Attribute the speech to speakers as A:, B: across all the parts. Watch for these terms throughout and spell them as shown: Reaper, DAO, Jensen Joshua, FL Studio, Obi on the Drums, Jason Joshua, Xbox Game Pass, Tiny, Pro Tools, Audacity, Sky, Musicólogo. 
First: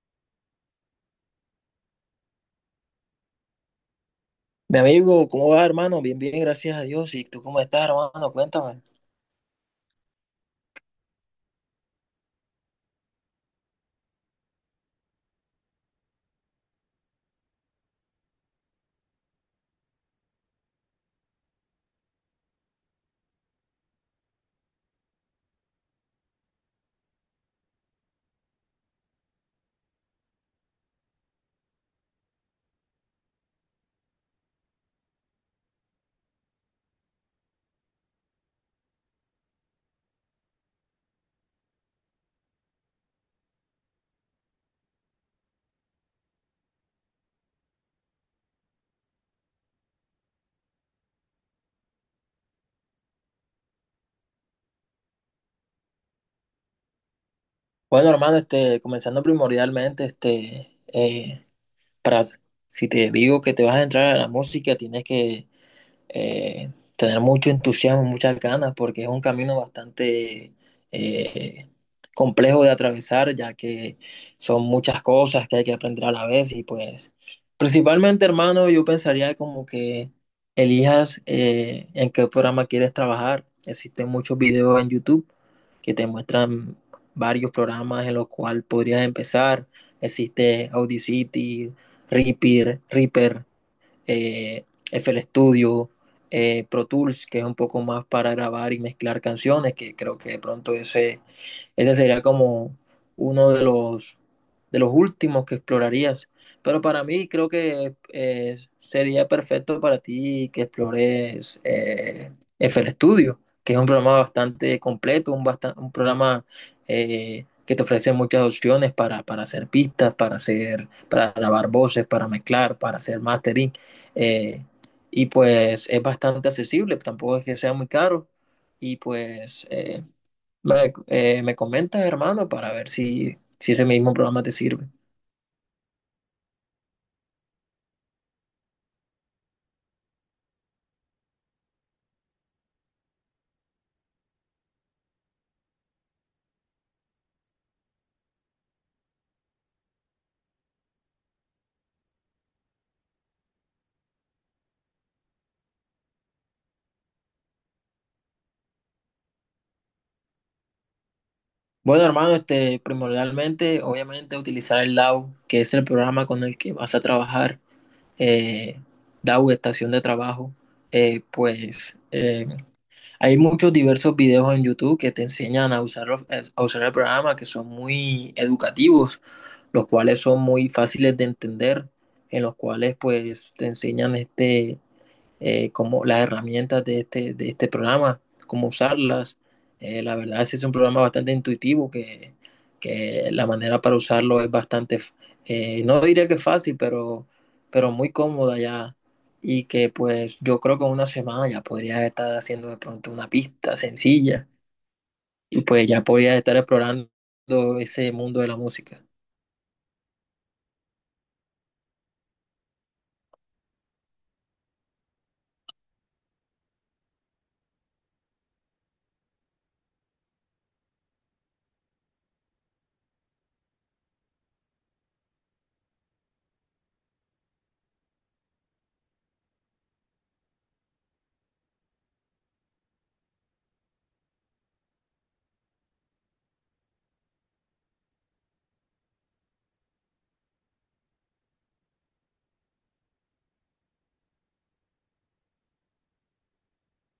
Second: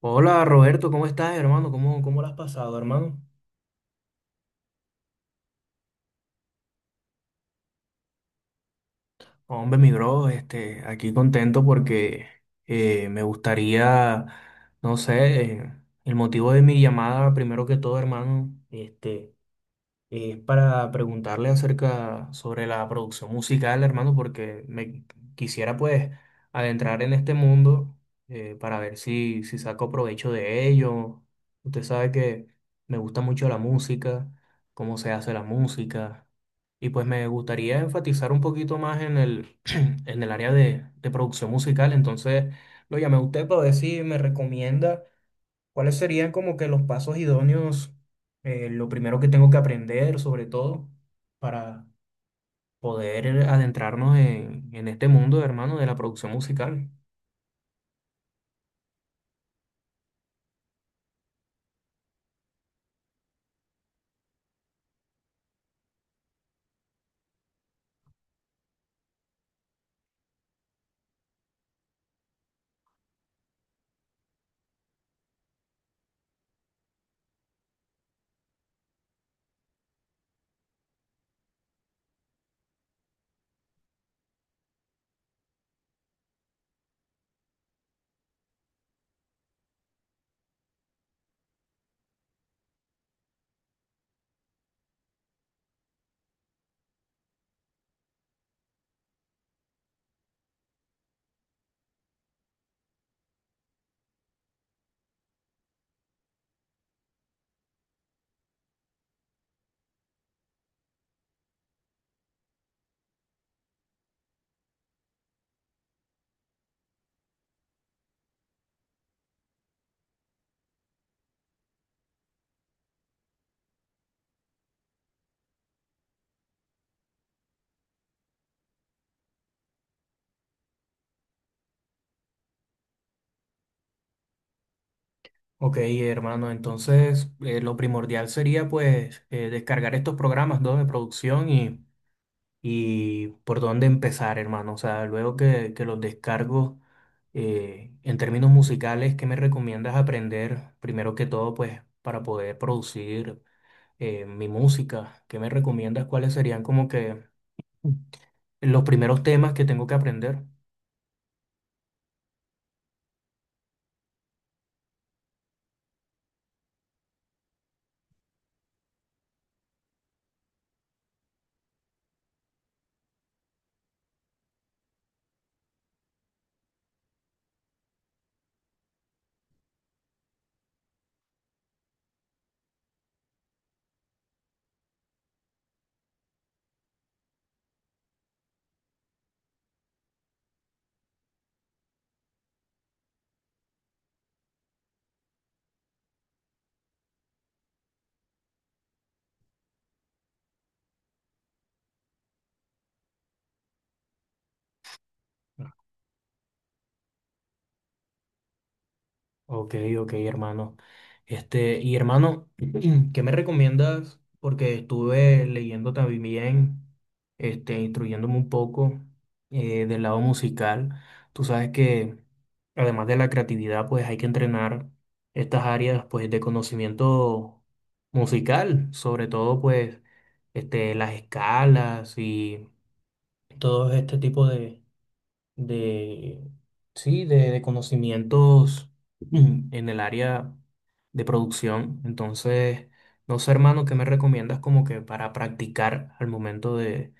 A: Hola Roberto, ¿cómo estás, hermano? ¿Cómo lo has pasado, hermano?
B: Mi amigo, ¿cómo va, hermano? Bien, bien, gracias a Dios. ¿Y tú cómo estás, hermano? Cuéntame.
A: Hombre, mi bro, aquí contento porque me gustaría, no sé, el motivo de mi llamada, primero que todo, hermano, este, es para preguntarle acerca sobre la producción musical, hermano, porque me quisiera pues adentrar en este mundo, para ver si saco provecho de ello. Usted sabe que me gusta mucho la música, cómo se hace la música, y pues me gustaría enfatizar un poquito más en en el área de producción musical. Entonces lo llamé a usted para ver si me recomienda. ¿Cuáles serían como que los pasos idóneos, lo primero que tengo que aprender, sobre todo, para poder adentrarnos en este mundo, hermano, de la producción musical?
B: Bueno, hermano, este, comenzando primordialmente, este, para, si te digo que te vas a entrar a la música, tienes que tener mucho entusiasmo, muchas ganas, porque es un camino bastante eh, complejo de atravesar, ya que son muchas cosas que hay que aprender a la vez y pues principalmente, hermano, yo pensaría como que elijas en qué programa quieres trabajar. Existen muchos videos en YouTube que te muestran varios programas en los cuales podrías empezar. Existe Audacity, Reaper eh, FL Studio, Pro Tools, que es un poco más para grabar y mezclar canciones, que creo que de pronto ese sería como uno de los últimos que explorarías. Pero para mí creo que sería perfecto para ti que explores F l Studio, que es un programa bastante completo, un programa que te ofrece muchas opciones para hacer pistas, para grabar voces, para mezclar, para hacer mastering. eh, y pues es bastante accesible, tampoco es que sea muy caro. Y pues me comentas, hermano, para ver si ese mismo programa te sirve.
A: Ok, hermano, entonces lo primordial sería pues descargar estos programas, ¿no? De producción, y por dónde empezar, hermano. O sea, luego que los descargo, en términos musicales, ¿qué me recomiendas aprender primero que todo pues para poder producir mi música? ¿Qué me recomiendas? ¿Cuáles serían como que los primeros temas que tengo que aprender?
B: Bueno, hermano, este, primordialmente, obviamente, utilizar el DAO, que es el programa con el que vas a trabajar, eh, DAO, estación de trabajo. Eh, pues eh, Hay muchos diversos videos en YouTube que te enseñan a usar, a usar el programa, que son muy educativos, los cuales son muy fáciles de entender, en los cuales pues te enseñan este como las herramientas de este programa, cómo usarlas. La verdad es que es un programa bastante intuitivo que la manera para usarlo es bastante, no diría que fácil, pero muy cómoda ya. Y que pues yo creo que en una semana ya podría estar haciendo de pronto una pista sencilla y pues ya podría estar explorando ese mundo de la música.
A: Ok, ok, hermano. Este, y hermano, ¿qué me recomiendas? Porque estuve leyendo también, este, instruyéndome un poco del lado musical. Tú sabes que además de la creatividad, pues hay que entrenar estas áreas, pues, de conocimiento musical, sobre todo, pues, este, las escalas, todo este tipo de sí, de conocimientos, en el área de producción. Entonces, no sé, hermano, ¿qué me recomiendas como que para practicar al momento de,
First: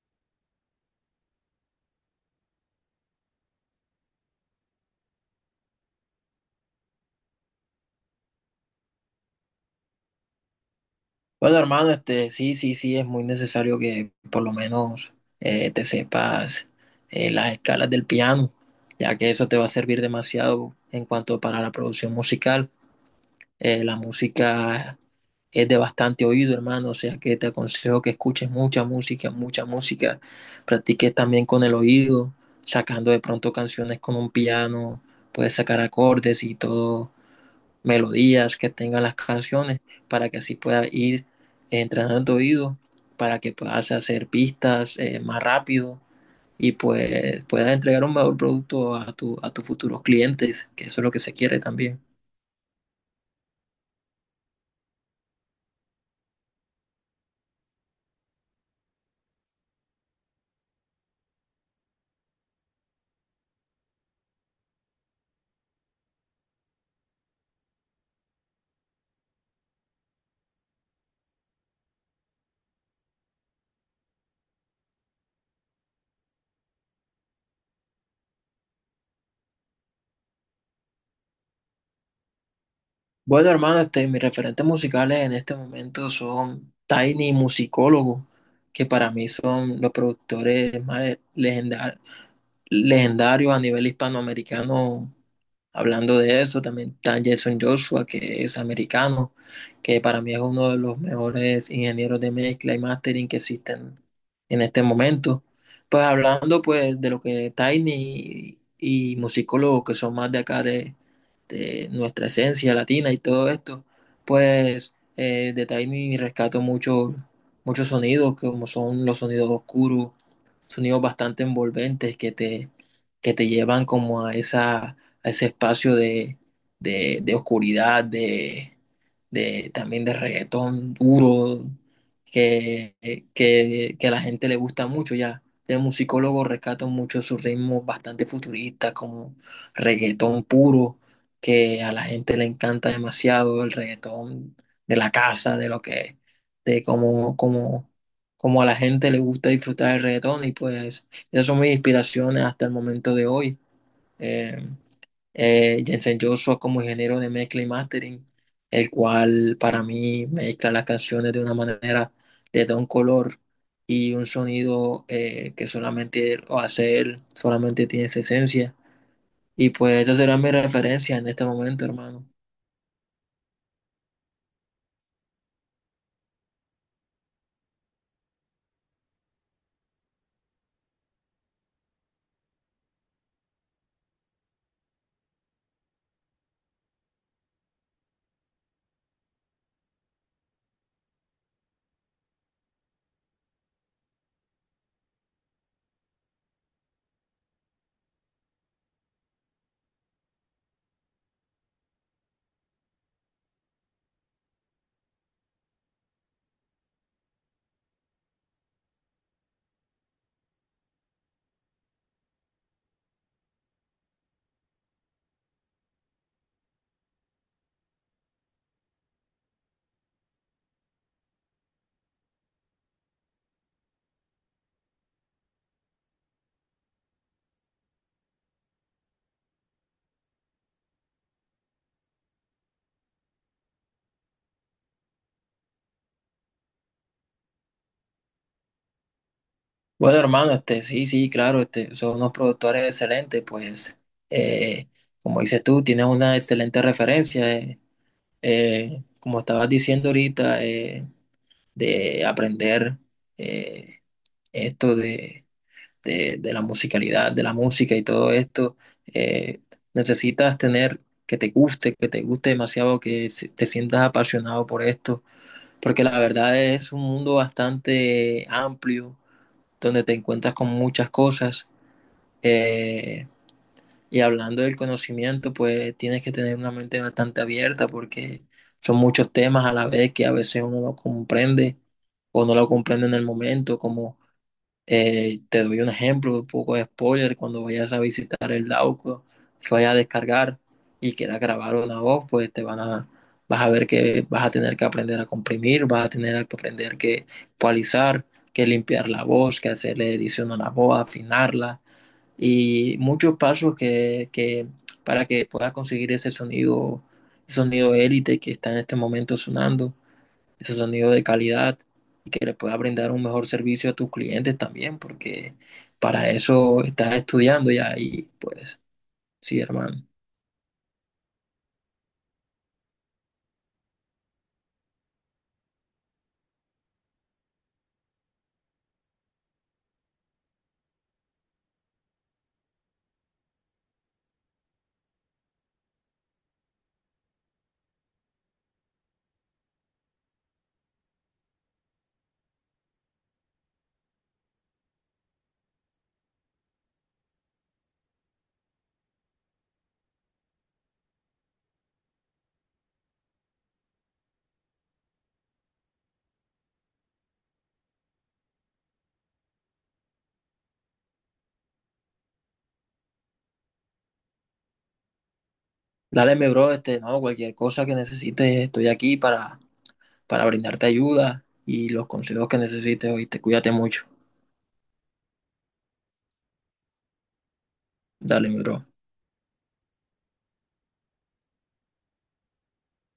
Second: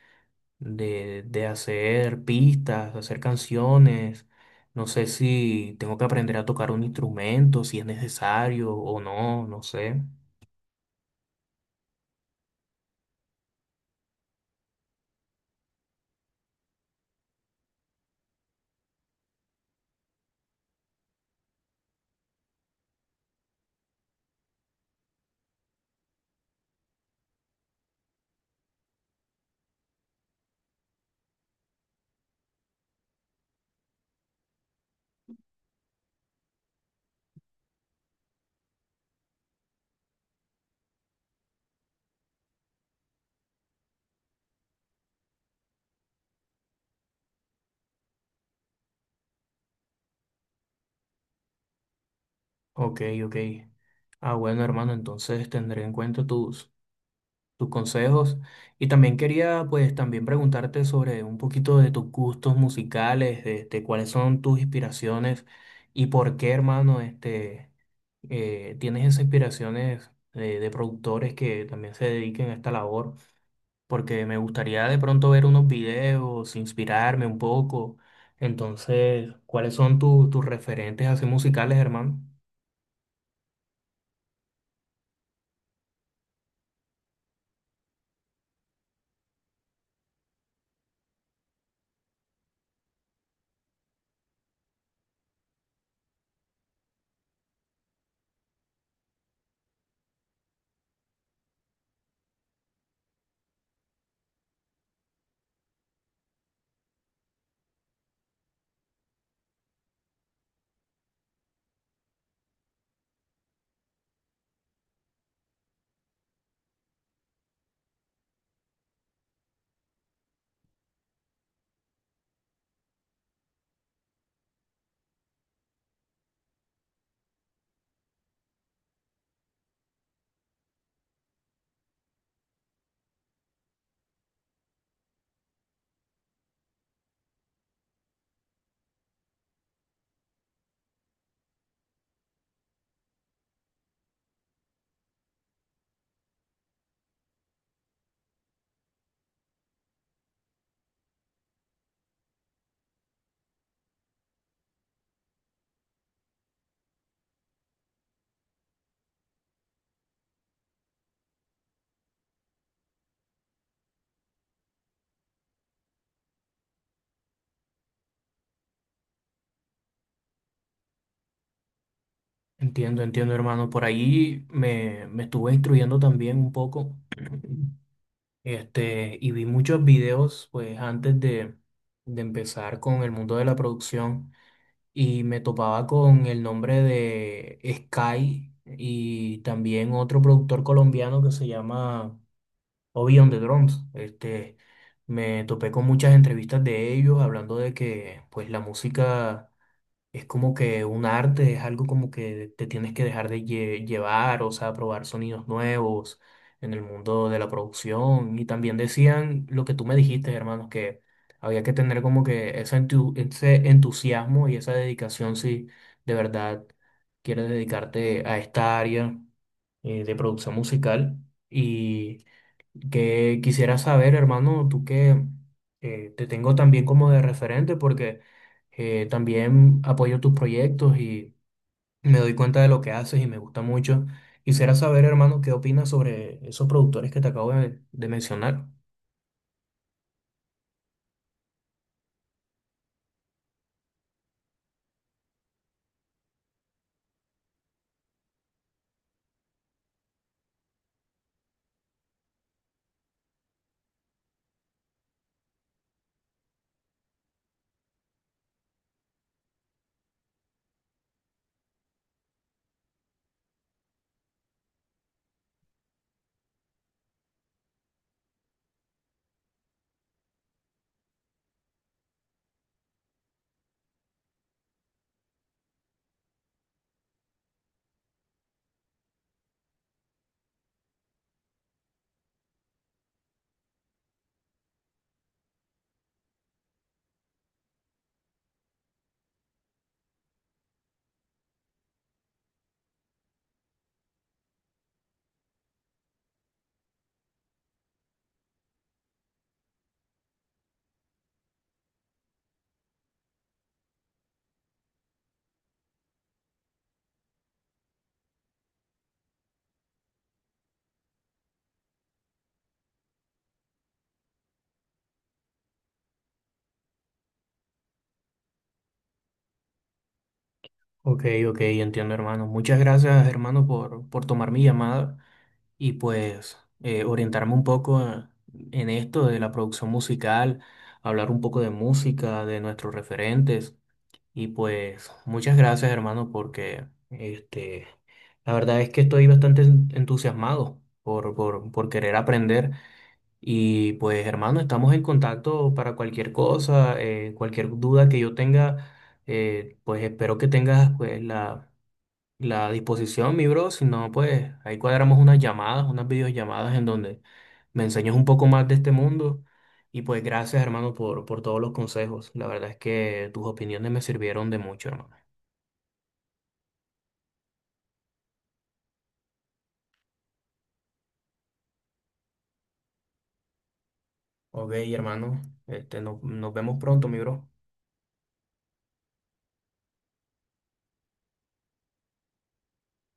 A: de, de hacer pistas, hacer canciones? No sé si tengo que aprender a tocar un instrumento, si es necesario o no, no sé.
B: Bueno, hermano, este, sí, sí, sí, es muy necesario que por lo menos te sepas las escalas del piano, ya que eso te va a servir demasiado en cuanto para la producción musical. La música es de bastante oído, hermano, o sea que te aconsejo que escuches mucha música, mucha música. Practiques también con el oído, sacando de pronto canciones con un piano, puedes sacar acordes y todo melodías que tengan las canciones para que así pueda ir entrenando tu oído, para que puedas hacer pistas más rápido y pues puedas entregar un mejor producto a tus futuros clientes, que eso es lo que se quiere también.
A: Ok, ok. Ah, bueno, hermano, entonces tendré en cuenta tus consejos. Y también quería, pues, también preguntarte sobre un poquito de tus gustos musicales, de cuáles son tus inspiraciones, y por qué, hermano, este, tienes esas inspiraciones de productores que también se dediquen a esta labor, porque me gustaría de pronto ver unos videos, inspirarme un poco. Entonces, ¿cuáles son tus referentes así musicales, hermano?
B: Bueno, hermano, este, mis referentes musicales en este momento son Tiny y Musicólogo, que para mí son los productores más legendarios a nivel hispanoamericano. Hablando de eso, también está Jason Joshua, que es americano, que para mí es uno de los mejores ingenieros de mezcla y mastering que existen en este momento. Pues hablando pues de lo que Tiny y musicólogos que son más de acá de nuestra esencia latina y todo esto, pues de Tiny rescato mucho, muchos sonidos, como son los sonidos oscuros, sonidos bastante envolventes que te llevan como a ese espacio de oscuridad, también de reggaetón duro, que, que a la gente le gusta mucho ya. De musicólogo rescato mucho sus ritmos bastante futuristas, como reggaetón puro, que a la gente le encanta demasiado el reggaetón de la casa, de lo que, de como, como a la gente le gusta disfrutar el reggaetón y pues esas son mis inspiraciones hasta el momento de hoy. Eh, Jensen Joshua como ingeniero de mezcla y mastering, el cual para mí mezcla las canciones de una manera, le da un color y un sonido que solamente él o hace él, solamente tiene esa esencia. Y pues esa será mi referencia en este momento, hermano.
A: Entiendo, entiendo, hermano. Por me estuve instruyendo también un poco. Este, y vi muchos videos, pues, antes de empezar con el mundo de la producción, y me topaba con el nombre de Sky, y también otro productor colombiano que se llama Obi on the Drums. Este, me topé con muchas entrevistas de ellos hablando de que, pues, la música es como que un arte, es algo como que te tienes que dejar de llevar, o sea, probar sonidos nuevos en el mundo de la producción. Y también decían lo que tú me dijiste, hermanos, que había que tener como que ese entusiasmo y esa dedicación si de verdad quieres dedicarte a esta área de producción musical. Y que quisiera saber, hermano, tú que te tengo también como de referente, porque también apoyo tus proyectos, y me doy cuenta de lo que haces y me gusta mucho. Quisiera saber, hermano, qué opinas sobre esos productores que te acabo de mencionar.
B: Bueno, hermano, este, sí, sí, claro, este, son unos productores excelentes, pues, eh, como dices tú, tienes una excelente referencia, como estabas diciendo ahorita, de aprender eh, esto de la musicalidad, de la música y todo esto, eh, necesitas tener que te guste demasiado, te sientas apasionado por esto, porque la verdad es un mundo bastante amplio, donde te encuentras con muchas cosas eh, y hablando del conocimiento, pues tienes que tener una mente bastante abierta porque son muchos temas a la vez que a veces uno no comprende o no lo comprende en el momento, como te doy un ejemplo, un poco de spoiler, cuando vayas a visitar el Dauco, que vayas a descargar y quieras grabar una voz, pues vas a ver que vas a tener que aprender a comprimir, vas a tener que aprender que cualizar, que limpiar la voz, que hacerle edición a la voz, afinarla y muchos pasos que para que puedas conseguir ese sonido élite que está en este momento sonando, ese sonido de calidad y que le puedas brindar un mejor servicio a tus clientes también, porque para eso estás estudiando ya y pues sí, hermano.
A: Ok, ok, entiendo, hermano. Muchas gracias, hermano, por tomar mi llamada, y pues orientarme un poco en esto de la producción musical, hablar un poco de música, de nuestros referentes. Y pues muchas gracias, hermano, porque este, la verdad es que estoy bastante entusiasmado por querer aprender. Y pues, hermano, estamos en contacto para cualquier cosa, cualquier duda que yo tenga. Eh, pues espero que tengas pues, la disposición, mi bro. Si no, pues ahí cuadramos unas llamadas, unas videollamadas en donde me enseñes un poco más de este mundo. Y pues gracias, hermano, por todos los consejos. La verdad es que tus opiniones me sirvieron de mucho, hermano.
B: Dale, mi bro, este, no, cualquier cosa que necesites, estoy aquí para brindarte ayuda y los consejos que necesites, oíste, cuídate mucho.
A: Ok, hermano, este, nos vemos pronto, mi bro.
B: Dale, mi bro.